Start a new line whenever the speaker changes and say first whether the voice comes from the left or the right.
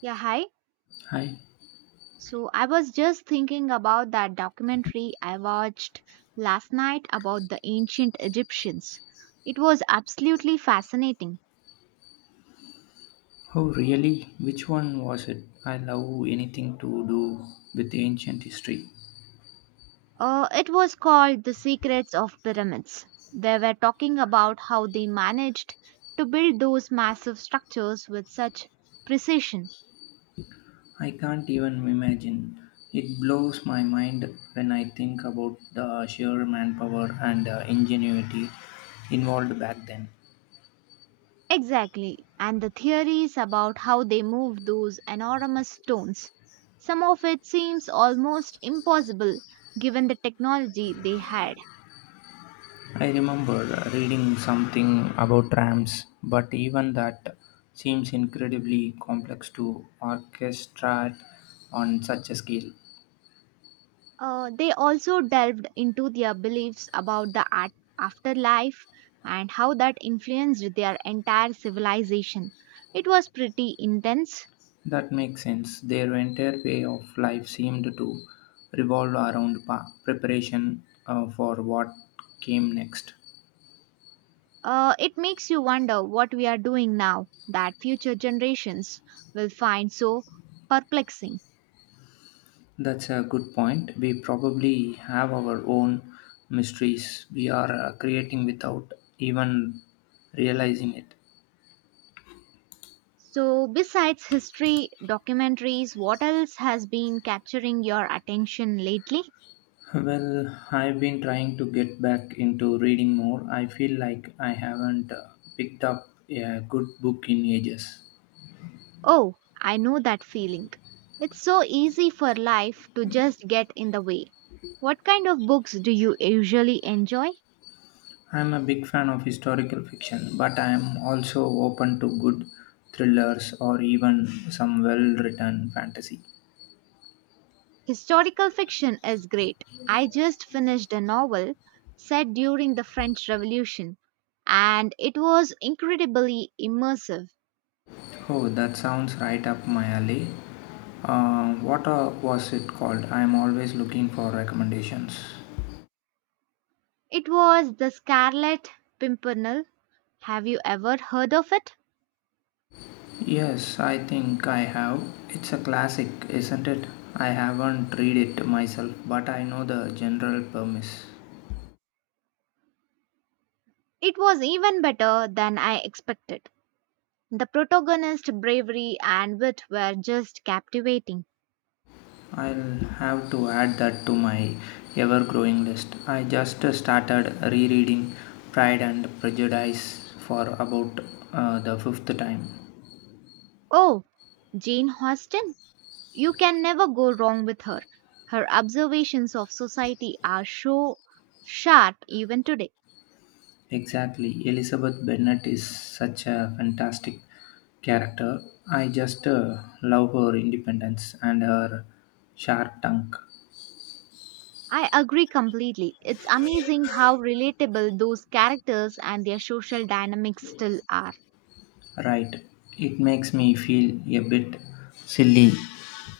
right: Yeah, hi.
left: Hi.
right: So I was just thinking about that documentary I watched last night about the ancient Egyptians. It was absolutely fascinating.
left: Oh, really? Which one was it? I love anything to do with ancient history.
right: It was called The Secrets of Pyramids. They were talking about how they managed to build those massive structures with such precision.
left: I can't even imagine. It blows my mind when I think about the sheer manpower and ingenuity involved back then.
right: Exactly, and the theories about how they move those enormous stones. Some of it seems almost impossible given the technology they had.
left: I remember reading something about rams, but even that seems incredibly complex to orchestrate on such a scale.
right: They also delved into their beliefs about the afterlife and how that influenced their entire civilization. It was pretty intense.
left: That makes sense. Their entire way of life seemed to revolve around preparation for what came next.
right: It makes you wonder what we are doing now that future generations will find so perplexing.
left: That's a good point. We probably have our own mysteries we are creating without even realizing it.
right: So, besides history, documentaries, what else has been capturing your attention lately?
left: Well, I've been trying to get back into reading more. I feel like I haven't picked up a good book in ages.
right: Oh, I know that feeling. It's so easy for life to just get in the way. What kind of books do you usually enjoy?
left: I'm a big fan of historical fiction, but I am also open to good thrillers or even some well written fantasy.
right: Historical fiction is great. I just finished a novel set during the French Revolution, and it was incredibly immersive.
left: Oh, that sounds right up my alley. What was it called? I am always looking for recommendations.
right: It was The Scarlet Pimpernel. Have you ever heard of it?
left: Yes, I think I have. It's a classic, isn't it? I haven't read it myself, but I know the general premise.
right: It was even better than I expected. The protagonist's bravery and wit were just captivating.
left: I'll have to add that to my ever growing list. I just started rereading Pride and Prejudice for about the fifth time.
right: Oh, Jane Austen? You can never go wrong with her. Her observations of society are so sharp even today.
left: Exactly. Elizabeth Bennet is such a fantastic character. I just love her independence and her sharp tongue.
right: I agree completely. It's amazing how relatable those characters and their social dynamics still are.
left: Right. It makes me feel a bit silly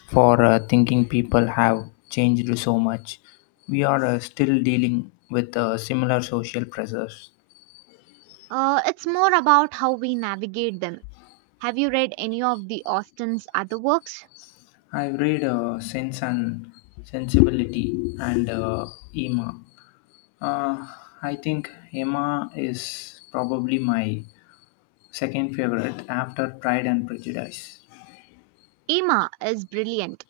left: for thinking people have changed so much. We are still dealing with similar social pressures.
right: It's more about how we navigate them. Have you read any of the Austen's other works?
left: I've read Sense and Sensibility and Emma. Uh, I think Emma is probably my second favorite after Pride and Prejudice.
right: Emma is brilliant.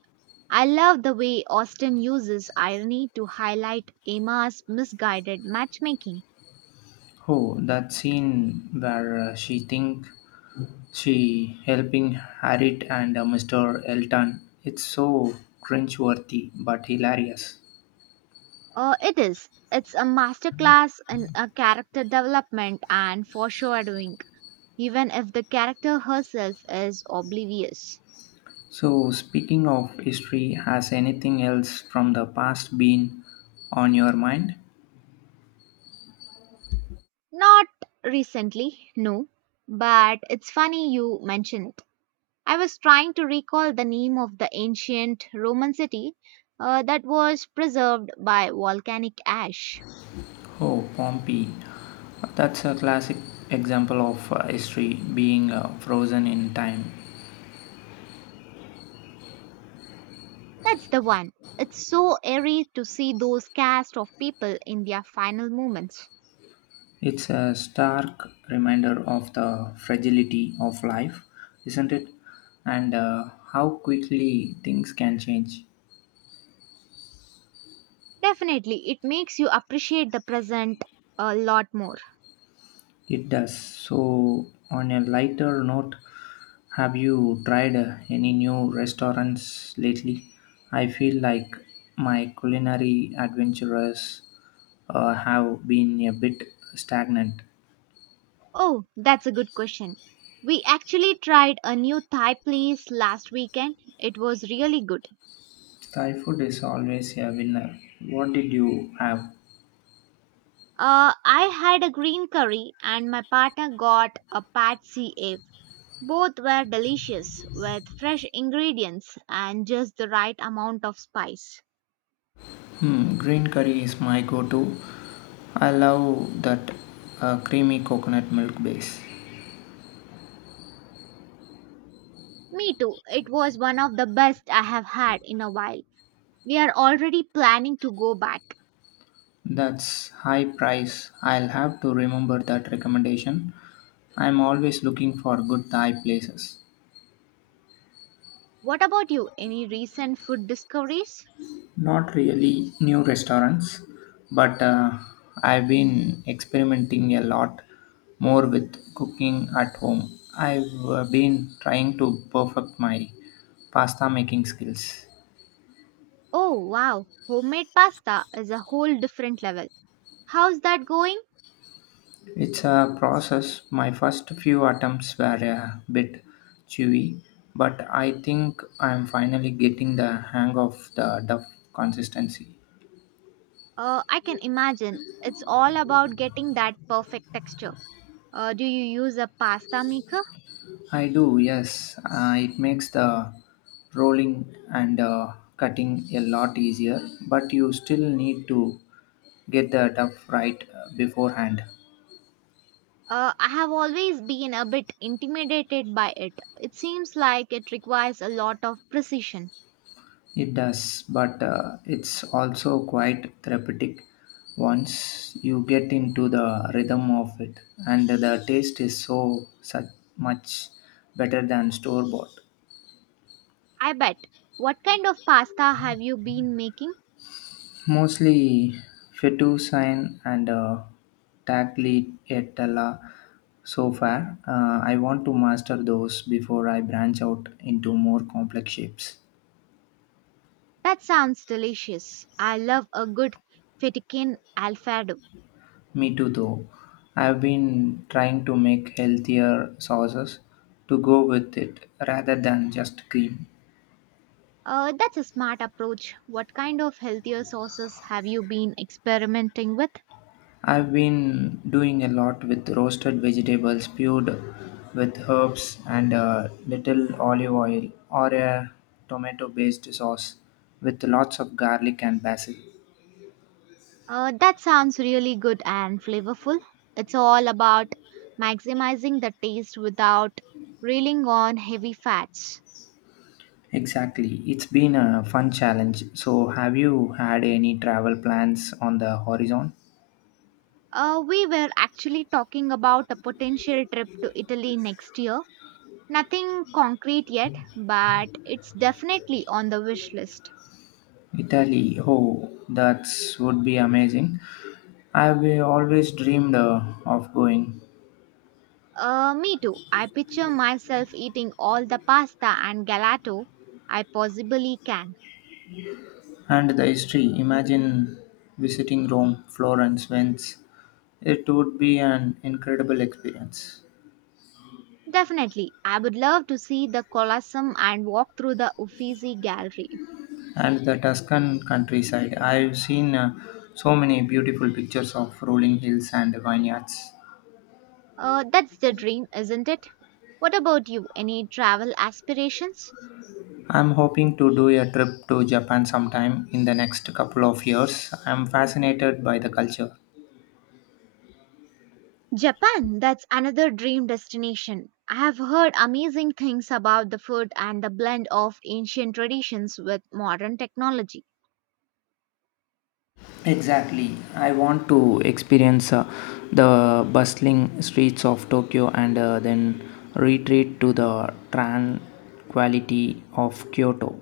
right: I love the way Austen uses irony to highlight Emma's misguided matchmaking.
left: Oh, that scene where she think She helping Harriet and Mr. Elton. It's so cringeworthy but hilarious.
right: It is. It's a masterclass in a character development and foreshadowing, even if the character herself is oblivious.
left: So, speaking of history, has anything else from the past been on your mind?
right: Not recently, no, but it's funny you mention it. I was trying to recall the name of the ancient Roman city that was preserved by volcanic ash.
left: Oh, Pompeii. That's a classic example of history being frozen in time.
right: That's the one. It's so eerie to see those cast of people in their final moments.
left: It's a stark reminder of the fragility of life, isn't it? And how quickly things can change.
right: Definitely, it makes you appreciate the present a lot more.
left: It does. So, on a lighter note, have you tried any new restaurants lately? I feel like my culinary adventures have been a bit stagnant.
right: Oh, that's a good question. We actually tried a new Thai place last weekend. It was really good.
left: Thai food is always a winner. What did you have?
right: I had a green curry and my partner got a pad see ew. Both were delicious with fresh ingredients and just the right amount of spice.
left: Hmm, green curry is my go to. I love that creamy coconut milk base.
right: Me too. It was one of the best I have had in a while. We are already planning to go back.
left: That's high price. I'll have to remember that recommendation. I'm always looking for good Thai places.
right: What about you? Any recent food discoveries?
left: Not really new restaurants, but I've been experimenting a lot more with cooking at home. I've been trying to perfect my pasta making skills.
right: Oh, wow. Homemade pasta is a whole different level. How's that going?
left: It's a process. My first few attempts were a bit chewy, but I think I'm finally getting the hang of the duff consistency.
right: I can imagine. It's all about getting that perfect texture. Do you use a pasta maker?
left: I do, yes. It makes the rolling and cutting a lot easier, but you still need to get the duff right beforehand.
right: I have always been a bit intimidated by it. It seems like it requires a lot of precision.
left: It does, but it's also quite therapeutic once you get into the rhythm of it, and the taste is so such much better than store bought.
right: I bet. What kind of pasta have you been making?
left: Mostly fettuccine and tagliatella so far. I want to master those before I branch out into more complex shapes.
right: That sounds delicious. I love a good fettuccine alfredo.
left: Me too, though. I've been trying to make healthier sauces to go with it rather than just cream.
right: That's a smart approach. What kind of healthier sauces have you been experimenting with?
left: I've been doing a lot with roasted vegetables puree with herbs and a little olive oil or a tomato based sauce with lots of garlic and basil.
right: That sounds really good and flavorful. It's all about maximizing the taste without reeling on heavy fats.
left: Exactly. It's been a fun challenge. So, have you had any travel plans on the horizon?
right: We were actually talking about a potential trip to Italy next year. Nothing concrete yet, but it's definitely on the wish list.
left: Italy, oh, that would be amazing. I've always dreamed of going,
right: Me too. I picture myself eating all the pasta and gelato I possibly can.
left: and the history. Imagine visiting Rome, Florence, Venice. It would be an incredible experience.
right: Definitely, I would love to see the Colosseum and walk through the Uffizi Gallery.
left: And the Tuscan countryside. I've seen so many beautiful pictures of rolling hills and vineyards.
right: That's the dream, isn't it? What about you? Any travel aspirations?
left: I'm hoping to do a trip to Japan sometime in the next couple of years. I'm fascinated by the culture.
right: Japan, that's another dream destination. I have heard amazing things about the food and the blend of ancient traditions with modern technology.
left: Exactly. I want to experience the bustling streets of Tokyo and then retreat to the tranquility of Kyoto.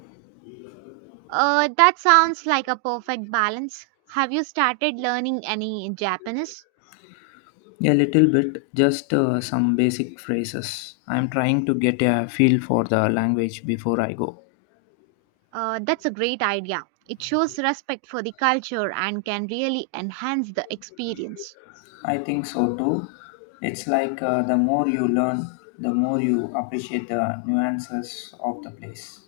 right: That sounds like a perfect balance. Have you started learning any Japanese?
left: A little bit, just some basic phrases. I'm trying to get a feel for the language before I go.
right: That's a great idea. It shows respect for the culture and can really enhance the experience.
left: I think so too. It's like the more you learn, the more you appreciate the nuances of the place.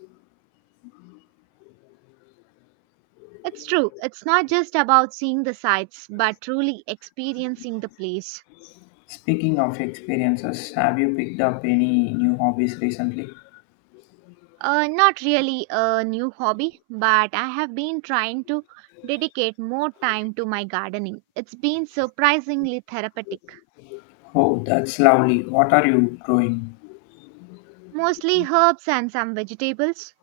right: It's true, it's not just about seeing the sights, but truly experiencing the place.
left: Speaking of experiences, have you picked up any new hobbies recently?
right: Not really a new hobby, but I have been trying to dedicate more time to my gardening. It's been surprisingly therapeutic.
left: Oh, that's lovely. What are you growing?
right: Mostly herbs and some vegetables.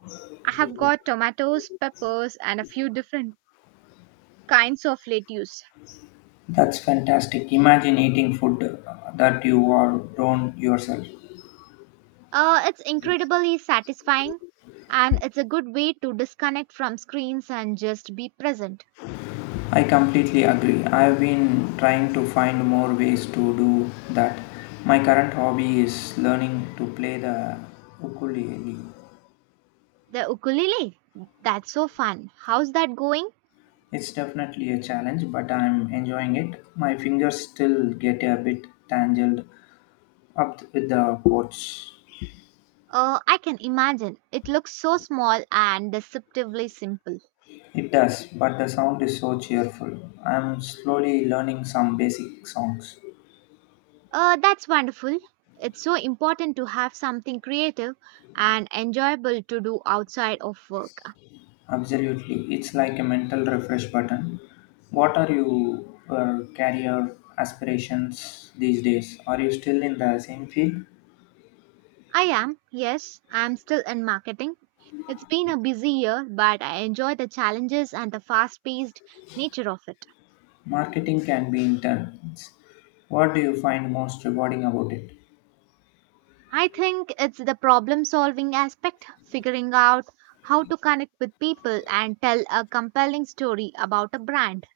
right: I have got tomatoes, peppers, and a few different kinds of lettuce.
left: That's fantastic. Imagine eating food that you are grown yourself.
right: It's incredibly satisfying and it's a good way to disconnect from screens and just be present.
left: I completely agree. I've been trying to find more ways to do that. My current hobby is learning to play the ukulele.
right: The ukulele, that's so fun. How's that going?
left: It's definitely a challenge, but I'm enjoying it. My fingers still get a bit tangled up with the chords.
right: I can imagine. It looks so small and deceptively simple.
left: It does, but the sound is so cheerful. I'm slowly learning some basic songs.
right: That's wonderful. It's so important to have something creative and enjoyable to do outside of work.
left: Absolutely, it's like a mental refresh button. What are you career aspirations these days? Are you still in the same field?
right: I am, yes, I'm still in marketing. It's been a busy year, but I enjoy the challenges and the fast paced nature of it.
left: Marketing can be intense. What do you find most rewarding about it?
right: I think it's the problem solving aspect, figuring out how to connect with people and tell a compelling story about a brand.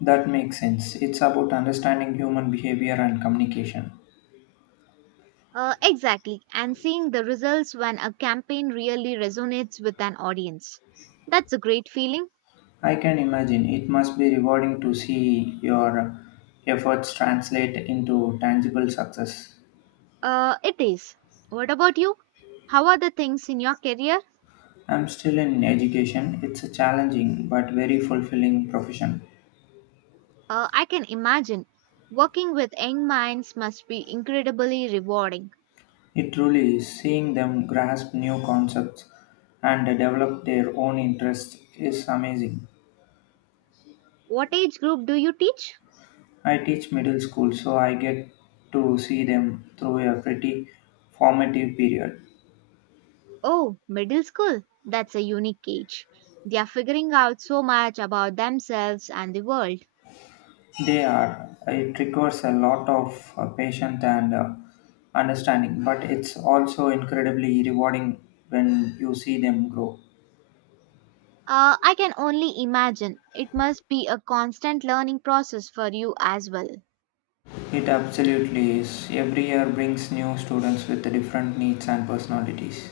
left: That makes sense. It's about understanding human behavior and communication.
right: Exactly, and seeing the results when a campaign really resonates with an audience. That's a great feeling.
left: I can imagine it must be rewarding to see your efforts translate into tangible success.
right: It is. What about you? How are the things in your career?
left: I'm still in education. It's a challenging but very fulfilling profession.
right: I can imagine. Working with young minds must be incredibly rewarding.
left: It truly is. Seeing them grasp new concepts and develop their own interests is amazing.
right: What age group do you teach?
left: I teach middle school, so I get to see them through a pretty formative period.
right: Oh, middle school. That's a unique age. They are figuring out so much about themselves and the world.
left: They are. It requires a lot of patience and understanding, but it's also incredibly rewarding when you see them grow.
right: I can only imagine. It must be a constant learning process for you as well.
left: It absolutely is. Every year brings new students with different needs and personalities.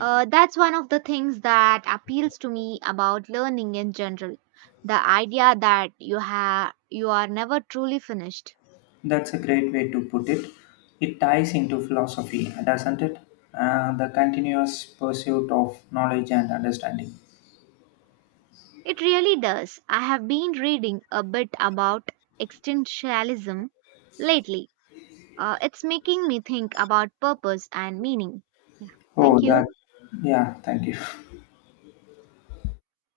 right: That's one of the things that appeals to me about learning in general. The idea that you are never truly finished.
left: That's a great way to put it. It ties into philosophy, doesn't it? The continuous pursuit of knowledge and understanding.
right: It really does. I have been reading a bit about existentialism lately. It's making me think about purpose and meaning. Yeah.
left: Oh,
right: Thank
left: that.
right: you.
left: Yeah, thank you.